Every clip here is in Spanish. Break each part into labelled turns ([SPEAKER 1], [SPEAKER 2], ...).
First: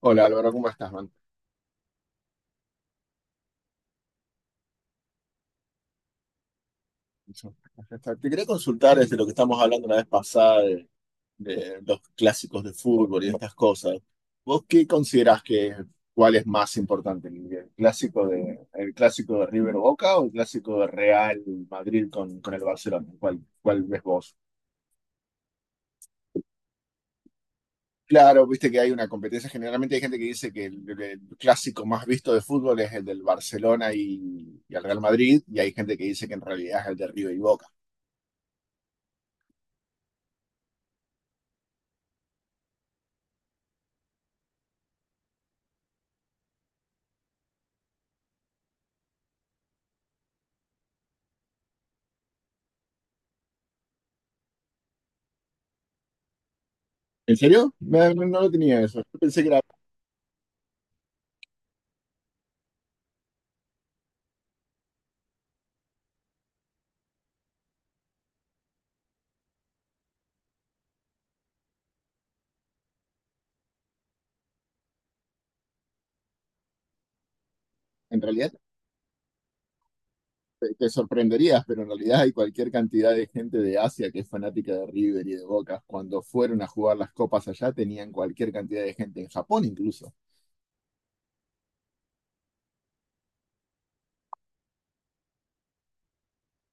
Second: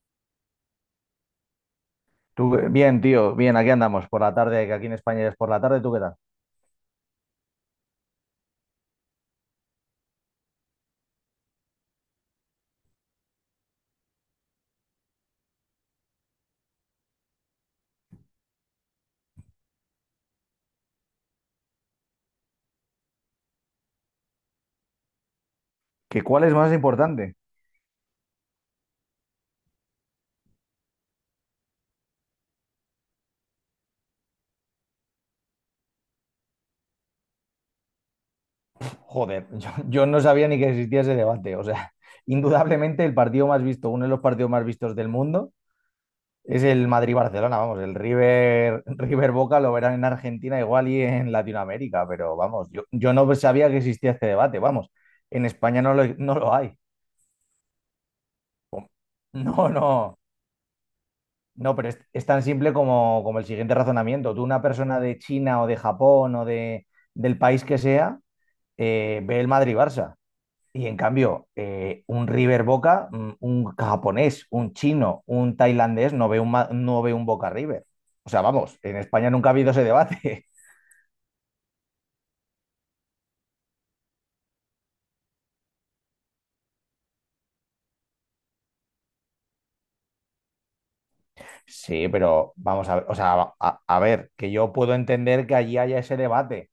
[SPEAKER 1] Hola Álvaro, ¿cómo estás, man?
[SPEAKER 2] Tú, bien, tío, bien, aquí andamos por la tarde, que aquí en España es por la tarde, ¿tú qué tal?
[SPEAKER 1] Te quería consultar desde lo que estamos hablando la vez pasada de los clásicos de fútbol y estas cosas. ¿Vos qué considerás que cuál es más importante, el clásico de River Boca o el clásico de Real Madrid con el Barcelona? ¿ cuál ves vos?
[SPEAKER 2] ¿Que cuál es más importante?
[SPEAKER 1] Claro, viste que hay una competencia. Generalmente hay gente que dice que el clásico más visto de fútbol es el del Barcelona y el Real Madrid, y hay gente que dice que en realidad es el de River y Boca.
[SPEAKER 2] Joder, yo no sabía ni que existía ese debate. O sea, indudablemente el partido más visto, uno de los partidos más vistos del mundo, es el Madrid-Barcelona, vamos, el River, River Boca lo verán en Argentina igual y en Latinoamérica, pero vamos, yo no sabía que existía este debate, vamos, en España no lo hay.
[SPEAKER 1] ¿En serio? No lo tenía eso. Yo pensé que era,
[SPEAKER 2] No, no. No, pero es tan simple como, como el siguiente razonamiento. Tú, una persona de China o de Japón o de, del país que sea, ve el Madrid-Barça. Y en cambio, un River Boca, un japonés, un chino, un tailandés, no ve un, no ve un Boca River.
[SPEAKER 1] en
[SPEAKER 2] O sea,
[SPEAKER 1] realidad
[SPEAKER 2] vamos, en España nunca ha habido ese debate.
[SPEAKER 1] te sorprenderías, pero en realidad hay cualquier cantidad de gente de Asia que es fanática de River y de Boca. Cuando fueron a jugar las copas allá, tenían cualquier cantidad de gente, en Japón incluso.
[SPEAKER 2] Sí, pero vamos a ver, o sea, a ver, que yo puedo entender que allí haya ese debate,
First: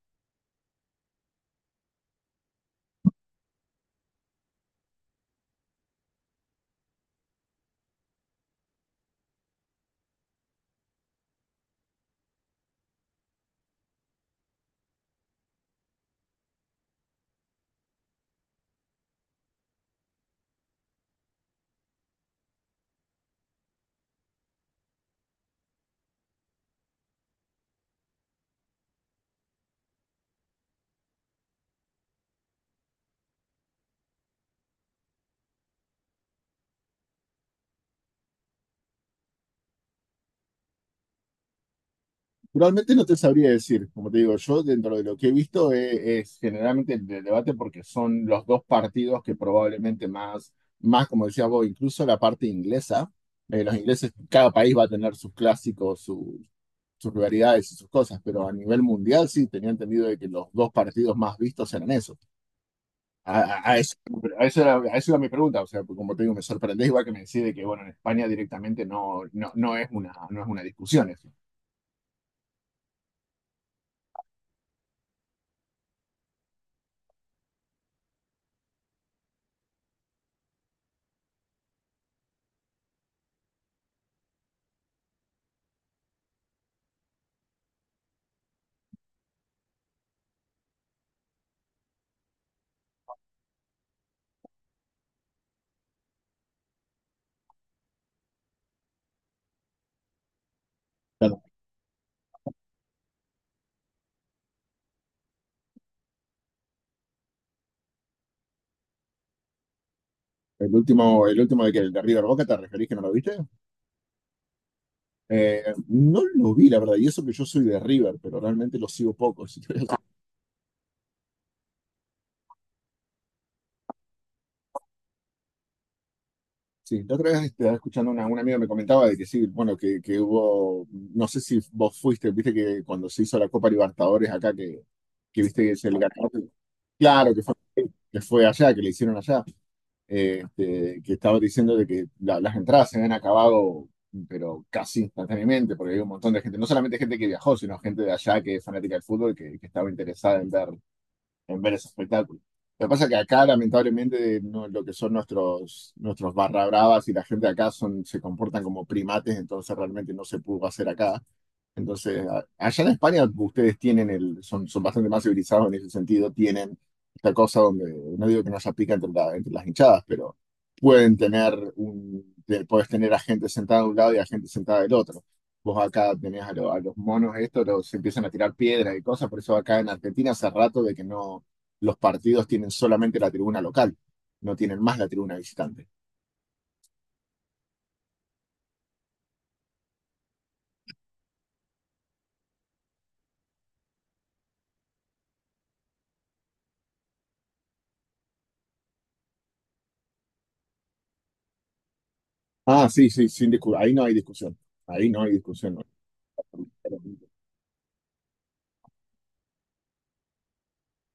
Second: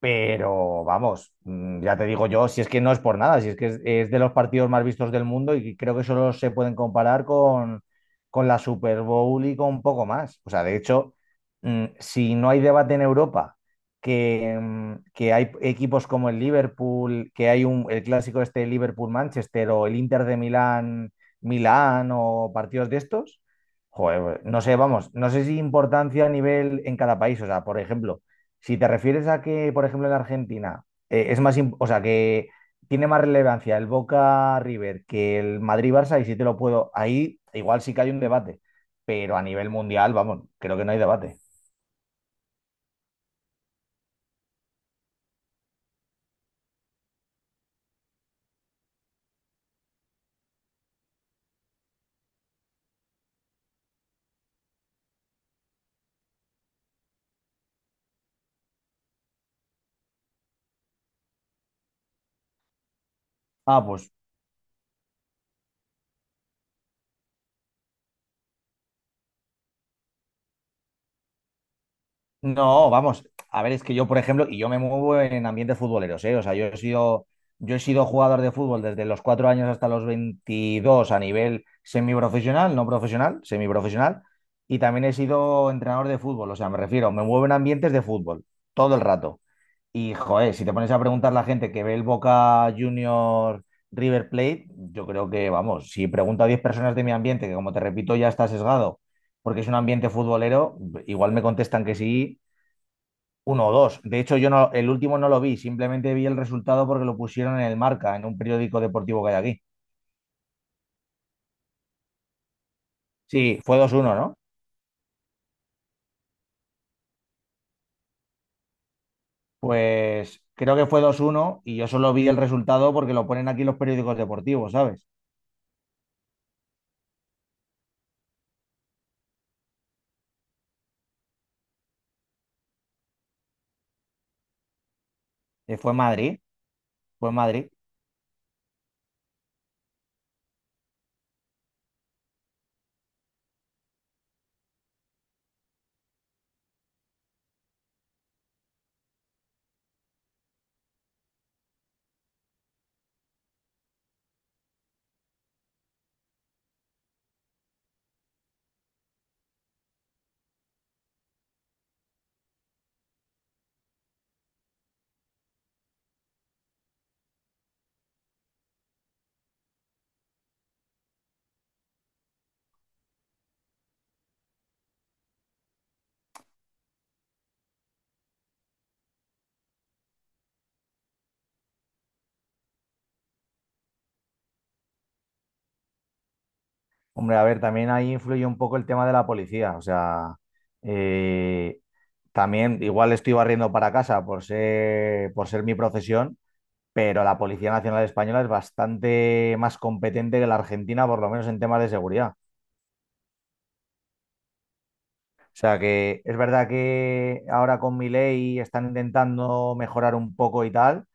[SPEAKER 2] pero vamos, ya te digo yo, si es que no es por nada, si es que es de los partidos más vistos del mundo y creo que solo se pueden comparar con la Super Bowl y con poco más. O sea, de hecho, si no hay debate en Europa, que, que hay equipos como el Liverpool, que hay un, el clásico este Liverpool-Manchester o el Inter de Milán-Milán o partidos de estos, joder, no sé, vamos, no sé si importancia a nivel en cada país. O sea, por ejemplo. Si te refieres a que, por ejemplo, en Argentina es más, o sea, que tiene más relevancia el Boca River que el Madrid Barça, y si te lo puedo, ahí igual sí que hay un debate, pero a nivel mundial, vamos, creo que no hay debate.
[SPEAKER 1] Realmente no te sabría decir, como te digo, yo dentro de lo que he visto es, generalmente el debate porque son los dos partidos que probablemente más, más, como decías vos, incluso la parte inglesa. Los ingleses, cada país va a tener sus clásicos, sus rivalidades y sus cosas, pero a nivel mundial sí tenía entendido de que los dos partidos más vistos eran esos. A
[SPEAKER 2] Ah,
[SPEAKER 1] eso,
[SPEAKER 2] pues
[SPEAKER 1] a eso era mi pregunta, o sea, porque como te digo, me sorprendés igual que me decís de que, bueno, en España directamente no, no es una, no es una discusión eso.
[SPEAKER 2] no, vamos, a ver, es que yo, por ejemplo, y yo me muevo en ambientes futboleros, ¿eh? O sea, yo he sido jugador de fútbol desde los 4 años hasta los 22 a nivel semiprofesional, no profesional, semiprofesional, y también he sido entrenador de fútbol, o sea, me refiero, me muevo en ambientes de fútbol todo el rato. Y joder, si te pones a preguntar a la gente que ve el Boca Junior River Plate, yo creo que, vamos, si pregunto a 10 personas de mi ambiente, que como te repito ya está sesgado, porque es un ambiente futbolero, igual
[SPEAKER 1] Claro,
[SPEAKER 2] me contestan que sí uno o dos. De hecho, yo no, el último no lo vi, simplemente vi el resultado porque lo pusieron en el Marca, en un periódico deportivo que hay aquí.
[SPEAKER 1] el último de que el de River Boca, ¿te referís que no lo viste?
[SPEAKER 2] Sí, fue 2-1, ¿no?
[SPEAKER 1] No lo vi, la verdad, y eso que yo soy de River, pero realmente lo sigo poco.
[SPEAKER 2] Pues creo que fue 2-1 y yo solo vi el resultado porque lo ponen aquí los periódicos deportivos, ¿sabes?
[SPEAKER 1] Sí, la otra vez estaba escuchando un amigo me comentaba de que sí, bueno, que hubo, no sé si vos fuiste, viste que cuando se hizo la Copa Libertadores acá, que viste que es
[SPEAKER 2] Fue
[SPEAKER 1] el ganador,
[SPEAKER 2] Madrid, fue
[SPEAKER 1] claro,
[SPEAKER 2] Madrid.
[SPEAKER 1] que fue allá, que le hicieron allá, que estaba diciendo de que las entradas se habían acabado, pero casi instantáneamente, porque hay un montón de gente, no solamente gente que viajó, sino gente de allá que es fanática del fútbol, que estaba interesada en ver ese espectáculo. Lo que pasa es que acá, lamentablemente, lo que son nuestros barra bravas y la gente de acá son, se comportan como primates, entonces realmente no se pudo hacer acá. Entonces, allá en España ustedes tienen el, son, son bastante más civilizados en ese sentido, tienen esta cosa donde, no digo que no se pica entre, entre las hinchadas, pero pueden tener un, puedes tener a gente sentada de un lado y a gente sentada del otro. Vos acá tenés a, a los monos estos, los se empiezan a tirar piedras y cosas, por eso acá en Argentina hace rato de que no, los partidos tienen solamente la tribuna local, no tienen más la tribuna visitante.
[SPEAKER 2] Hombre, a ver, también ahí influye un poco el tema de la policía, o sea, eh, también igual estoy barriendo para casa por ser mi profesión, pero la Policía Nacional Española es bastante más competente que la Argentina, por lo menos en temas de seguridad.
[SPEAKER 1] Ah, sí, sí, sin discu- ahí no hay discusión, ahí no hay
[SPEAKER 2] O sea
[SPEAKER 1] discusión.
[SPEAKER 2] que es verdad que ahora con Milei están intentando mejorar un poco y tal,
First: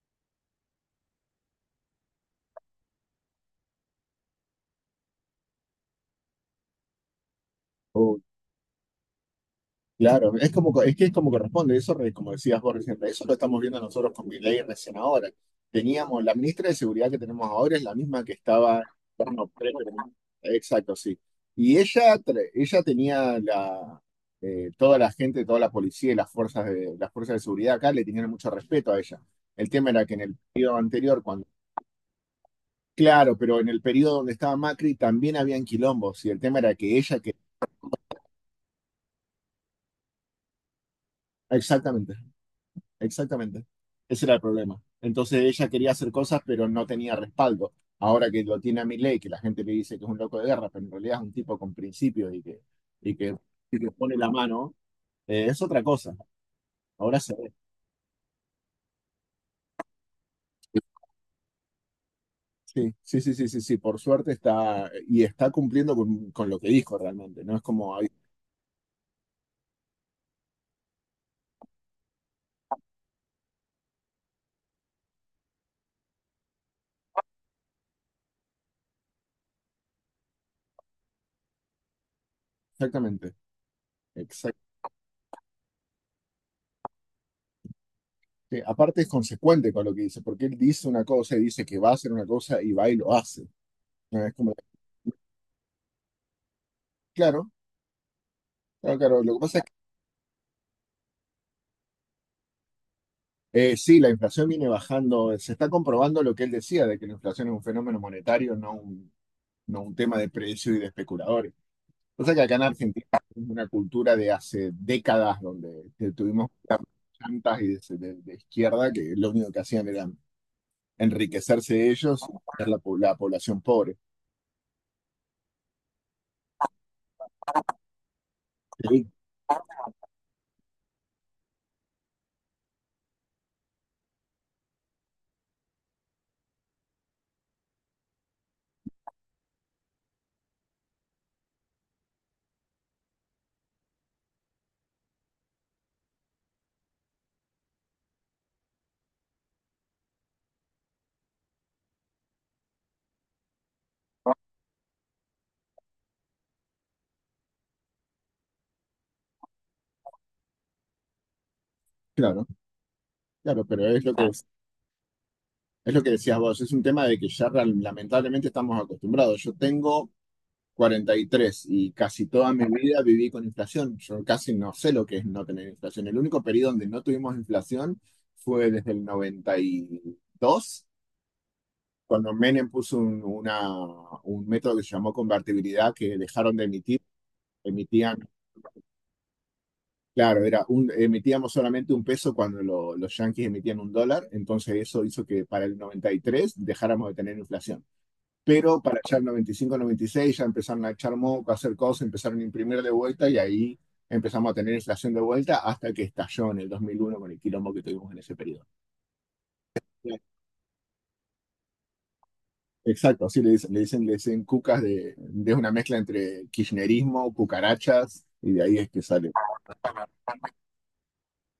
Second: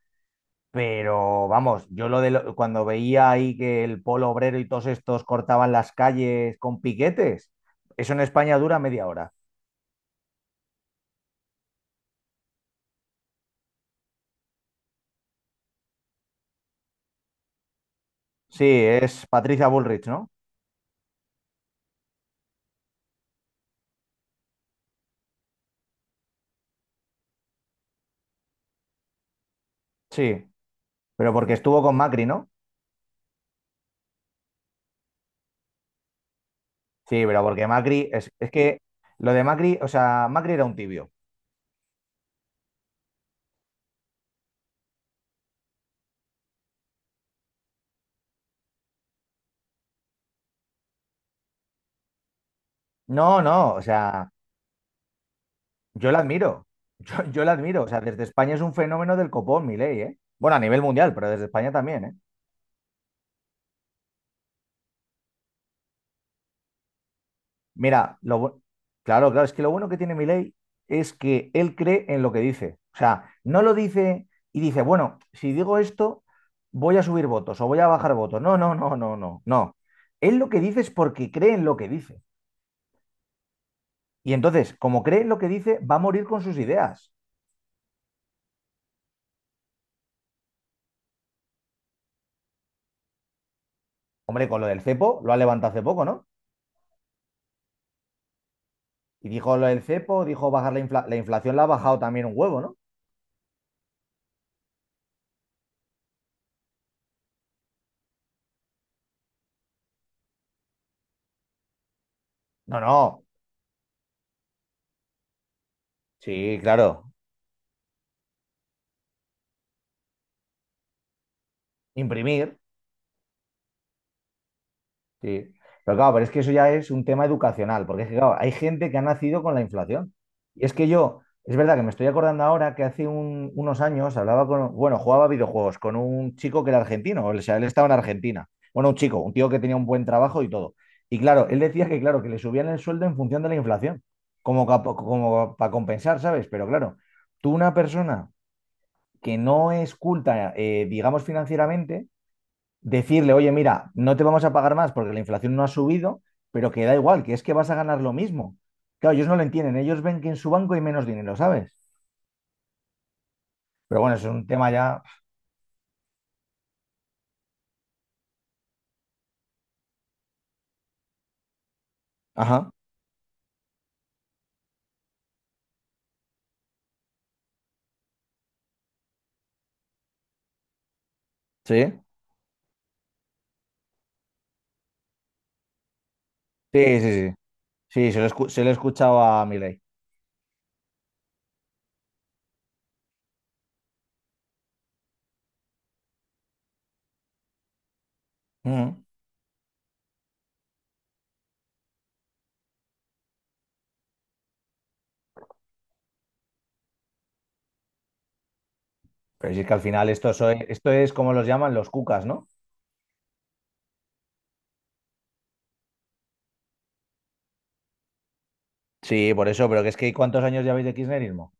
[SPEAKER 2] pero vamos, yo lo de cuando veía ahí que el polo obrero y todos estos cortaban las calles con piquetes, eso en España dura media hora.
[SPEAKER 1] Claro, es como, es que es como corresponde, eso, como decías vos recién, eso lo estamos viendo nosotros con Milei recién ahora. Teníamos, la ministra de Seguridad que tenemos ahora es la misma que
[SPEAKER 2] Sí,
[SPEAKER 1] estaba,
[SPEAKER 2] es
[SPEAKER 1] bueno,
[SPEAKER 2] Patricia
[SPEAKER 1] pre-
[SPEAKER 2] Bullrich, ¿no?
[SPEAKER 1] exacto, sí. Y ella, ella tenía la, toda la gente, toda la policía y las fuerzas de seguridad acá le tenían mucho respeto a ella. El tema era que en el
[SPEAKER 2] Sí,
[SPEAKER 1] periodo anterior,
[SPEAKER 2] pero
[SPEAKER 1] cuando,
[SPEAKER 2] porque estuvo con Macri, ¿no?
[SPEAKER 1] claro, pero en el periodo donde estaba Macri también habían quilombos y el tema era que ella,
[SPEAKER 2] Sí,
[SPEAKER 1] que,
[SPEAKER 2] pero porque Macri, es que lo de Macri, o sea, Macri era un tibio.
[SPEAKER 1] exactamente. Exactamente. Ese era el problema. Entonces ella quería hacer cosas, pero no tenía respaldo. Ahora que lo tiene a Milei, que la gente le dice que es un loco de guerra, pero en realidad es un tipo con principios y
[SPEAKER 2] No,
[SPEAKER 1] que,
[SPEAKER 2] no,
[SPEAKER 1] y
[SPEAKER 2] o
[SPEAKER 1] que pone la
[SPEAKER 2] sea,
[SPEAKER 1] mano, es otra
[SPEAKER 2] yo
[SPEAKER 1] cosa.
[SPEAKER 2] la admiro.
[SPEAKER 1] Ahora
[SPEAKER 2] Yo,
[SPEAKER 1] se
[SPEAKER 2] yo la
[SPEAKER 1] ve.
[SPEAKER 2] admiro. O sea, desde España es un fenómeno del copón, Milei, ¿eh? Bueno, a nivel mundial, pero desde España también, ¿eh?
[SPEAKER 1] Sí, sí, sí, sí, sí, sí. Por suerte está, y está cumpliendo con lo que dijo realmente. No es como, ay,
[SPEAKER 2] Mira, lo, claro, claro, es que lo bueno que tiene Milei es que él cree en lo que dice. O sea, no lo dice y dice, bueno, si digo esto, voy a subir votos o voy a bajar votos. No, no, no, no, no, no. Él lo que dice es porque cree en lo que dice.
[SPEAKER 1] exactamente,
[SPEAKER 2] Y
[SPEAKER 1] exact-
[SPEAKER 2] entonces, como cree en lo que dice, va a morir con sus ideas.
[SPEAKER 1] sí. Aparte es consecuente con lo que dice, porque él dice una cosa y dice que va a hacer una cosa y va y lo hace. No es
[SPEAKER 2] Hombre,
[SPEAKER 1] como,
[SPEAKER 2] con lo del cepo, lo ha levantado hace poco, ¿no?
[SPEAKER 1] claro, claro, claro.
[SPEAKER 2] Y
[SPEAKER 1] Lo que
[SPEAKER 2] dijo
[SPEAKER 1] pasa
[SPEAKER 2] lo del cepo, dijo bajar la, inflación la inflación, la ha bajado también un huevo, ¿no?
[SPEAKER 1] eh, sí, la inflación viene bajando. Se está comprobando lo que él decía, de que la inflación es un fenómeno monetario, no un tema de precio y de especuladores. O sea que acá en
[SPEAKER 2] No,
[SPEAKER 1] Argentina
[SPEAKER 2] no.
[SPEAKER 1] tenemos una cultura de hace décadas donde que tuvimos
[SPEAKER 2] Sí, claro.
[SPEAKER 1] plantas y de izquierda que lo único que hacían era enriquecerse ellos y
[SPEAKER 2] Imprimir.
[SPEAKER 1] hacer la población pobre.
[SPEAKER 2] Sí. Pero claro, pero es que eso ya es un tema educacional, porque es que, claro, hay gente que ha
[SPEAKER 1] Sí,
[SPEAKER 2] nacido con la inflación. Y es que yo, es verdad que me estoy acordando ahora que hace unos años hablaba con, bueno, jugaba videojuegos con un chico que era argentino, o sea, él estaba en Argentina. Bueno, un chico, un tío que tenía un buen trabajo y todo. Y claro, él decía que, claro, que le subían el sueldo en función de la inflación, como, como para compensar, ¿sabes? Pero claro, tú una persona que no es culta, digamos, financieramente, decirle, oye, mira, no te vamos a pagar más porque la inflación no ha subido, pero que da igual, que es que vas a ganar lo mismo. Claro, ellos no lo entienden, ellos ven que en su banco hay menos dinero, ¿sabes?
[SPEAKER 1] claro, claro,
[SPEAKER 2] Pero bueno, eso es un tema ya.
[SPEAKER 1] es lo que decías vos. Es un tema de que ya lamentablemente estamos acostumbrados. Yo tengo 43 y tres, y casi toda mi
[SPEAKER 2] Ajá,
[SPEAKER 1] vida viví con inflación. Yo casi no sé lo que es no tener inflación. El único periodo donde no tuvimos inflación fue desde el 92,
[SPEAKER 2] sí,
[SPEAKER 1] cuando Menem puso un método que se llamó convertibilidad, que dejaron de
[SPEAKER 2] sí,
[SPEAKER 1] emitir,
[SPEAKER 2] sí, sí. Sí, se lo,
[SPEAKER 1] emitían,
[SPEAKER 2] se lo he escuchado a Milei.
[SPEAKER 1] claro, era un, emitíamos solamente un peso cuando los yanquis emitían un dólar, entonces eso hizo que para el 93 dejáramos de tener inflación. Pero para
[SPEAKER 2] Ujú.
[SPEAKER 1] allá el 95-96 ya empezaron a echar moco, a hacer cosas, empezaron a imprimir de vuelta y ahí empezamos a tener inflación de vuelta hasta que estalló en el 2001 con el quilombo que tuvimos en ese periodo.
[SPEAKER 2] Pero si es que al final
[SPEAKER 1] Sí.
[SPEAKER 2] esto, esto es como los llaman los cucas, ¿no?
[SPEAKER 1] Exacto, así le dicen, le dicen cucas de una mezcla entre kirchnerismo, cucarachas, y de ahí es que sale.
[SPEAKER 2] Sí, por eso, pero que es que ¿cuántos años lleváis de kirchnerismo?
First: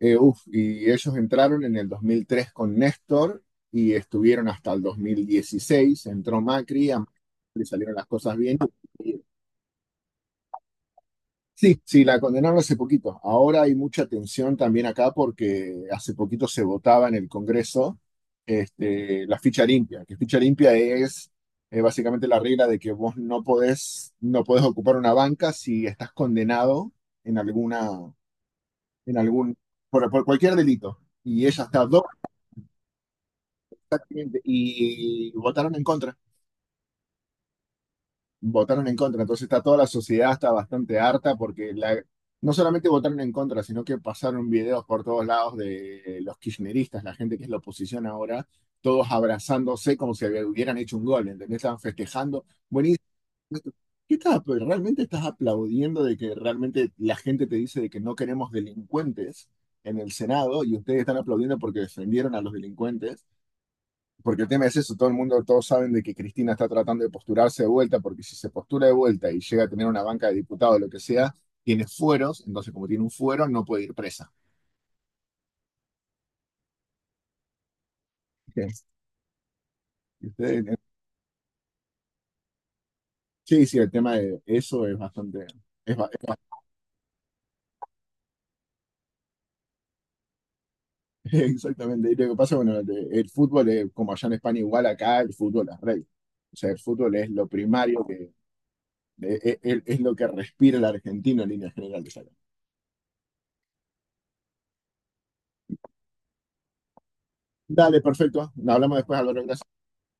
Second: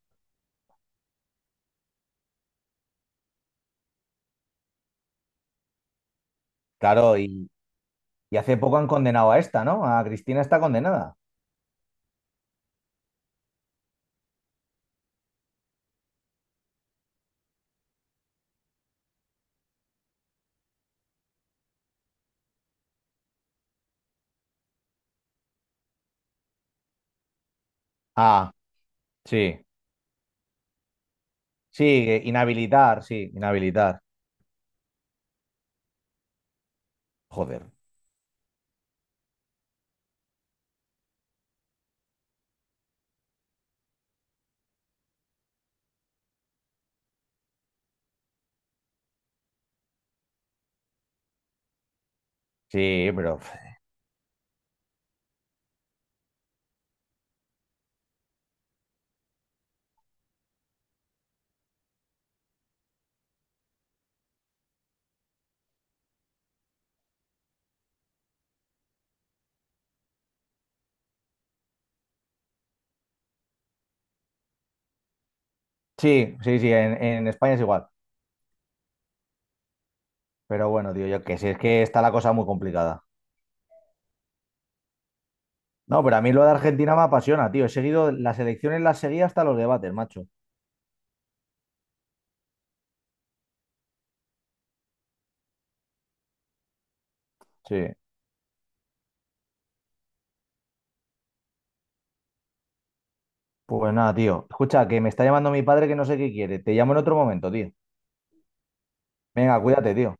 [SPEAKER 1] Uf, y ellos entraron en el 2003 con Néstor y estuvieron hasta el 2016, entró Macri, a
[SPEAKER 2] Claro, y,
[SPEAKER 1] Macri salieron las cosas
[SPEAKER 2] y hace
[SPEAKER 1] bien
[SPEAKER 2] poco han
[SPEAKER 1] y
[SPEAKER 2] condenado a esta, ¿no? A Cristina está condenada.
[SPEAKER 1] sí, sí, la condenaron hace poquito. Ahora hay mucha tensión también acá porque hace poquito se votaba en el Congreso la ficha limpia, que ficha limpia es básicamente la regla de que vos no podés, no podés ocupar una banca si estás condenado en alguna,
[SPEAKER 2] Ah,
[SPEAKER 1] en algún,
[SPEAKER 2] sí.
[SPEAKER 1] por cualquier delito. Y ella
[SPEAKER 2] Sí,
[SPEAKER 1] está dos
[SPEAKER 2] inhabilitar, sí, inhabilitar.
[SPEAKER 1] y votaron en contra.
[SPEAKER 2] Joder.
[SPEAKER 1] Votaron en contra. Entonces está toda la sociedad está bastante harta porque la, no solamente votaron en contra, sino que pasaron videos por todos lados de los kirchneristas, la gente que es la oposición ahora, todos abrazándose como si hubieran hecho un gol, ¿entendés? Estaban festejando. Buenísimo.
[SPEAKER 2] Sí, pero.
[SPEAKER 1] ¿Qué estás, realmente estás aplaudiendo de que realmente la gente te dice de que no queremos delincuentes en el Senado y ustedes están aplaudiendo porque defendieron a los delincuentes? Porque el tema es eso, todo el mundo, todos saben de que Cristina está tratando de posturarse de vuelta, porque si se postura de vuelta y llega a tener una banca de diputados o lo que sea, tiene fueros, entonces como tiene un fuero, no puede ir presa.
[SPEAKER 2] Sí, sí, sí, en España es igual.
[SPEAKER 1] Ustedes-
[SPEAKER 2] Pero bueno, tío, yo que sé, es que está la cosa muy complicada.
[SPEAKER 1] sí, sí, el tema de eso es bastante, es,
[SPEAKER 2] No,
[SPEAKER 1] ba-
[SPEAKER 2] pero
[SPEAKER 1] es
[SPEAKER 2] a mí
[SPEAKER 1] ba-
[SPEAKER 2] lo de Argentina me apasiona, tío. He seguido las elecciones, las seguí hasta los debates, macho.
[SPEAKER 1] exactamente. Y lo que pasa, bueno, el fútbol, es, como allá en España igual, acá el fútbol es rey. O sea, el fútbol es lo
[SPEAKER 2] Sí.
[SPEAKER 1] primario, que, es, es lo que respira el argentino en líneas generales acá.
[SPEAKER 2] Pues nada, tío. Escucha, que me está llamando mi padre que no sé qué quiere. Te llamo en otro momento, tío.
[SPEAKER 1] Dale, perfecto. Hablamos después, Álvaro,
[SPEAKER 2] Venga,
[SPEAKER 1] gracias.
[SPEAKER 2] cuídate, tío.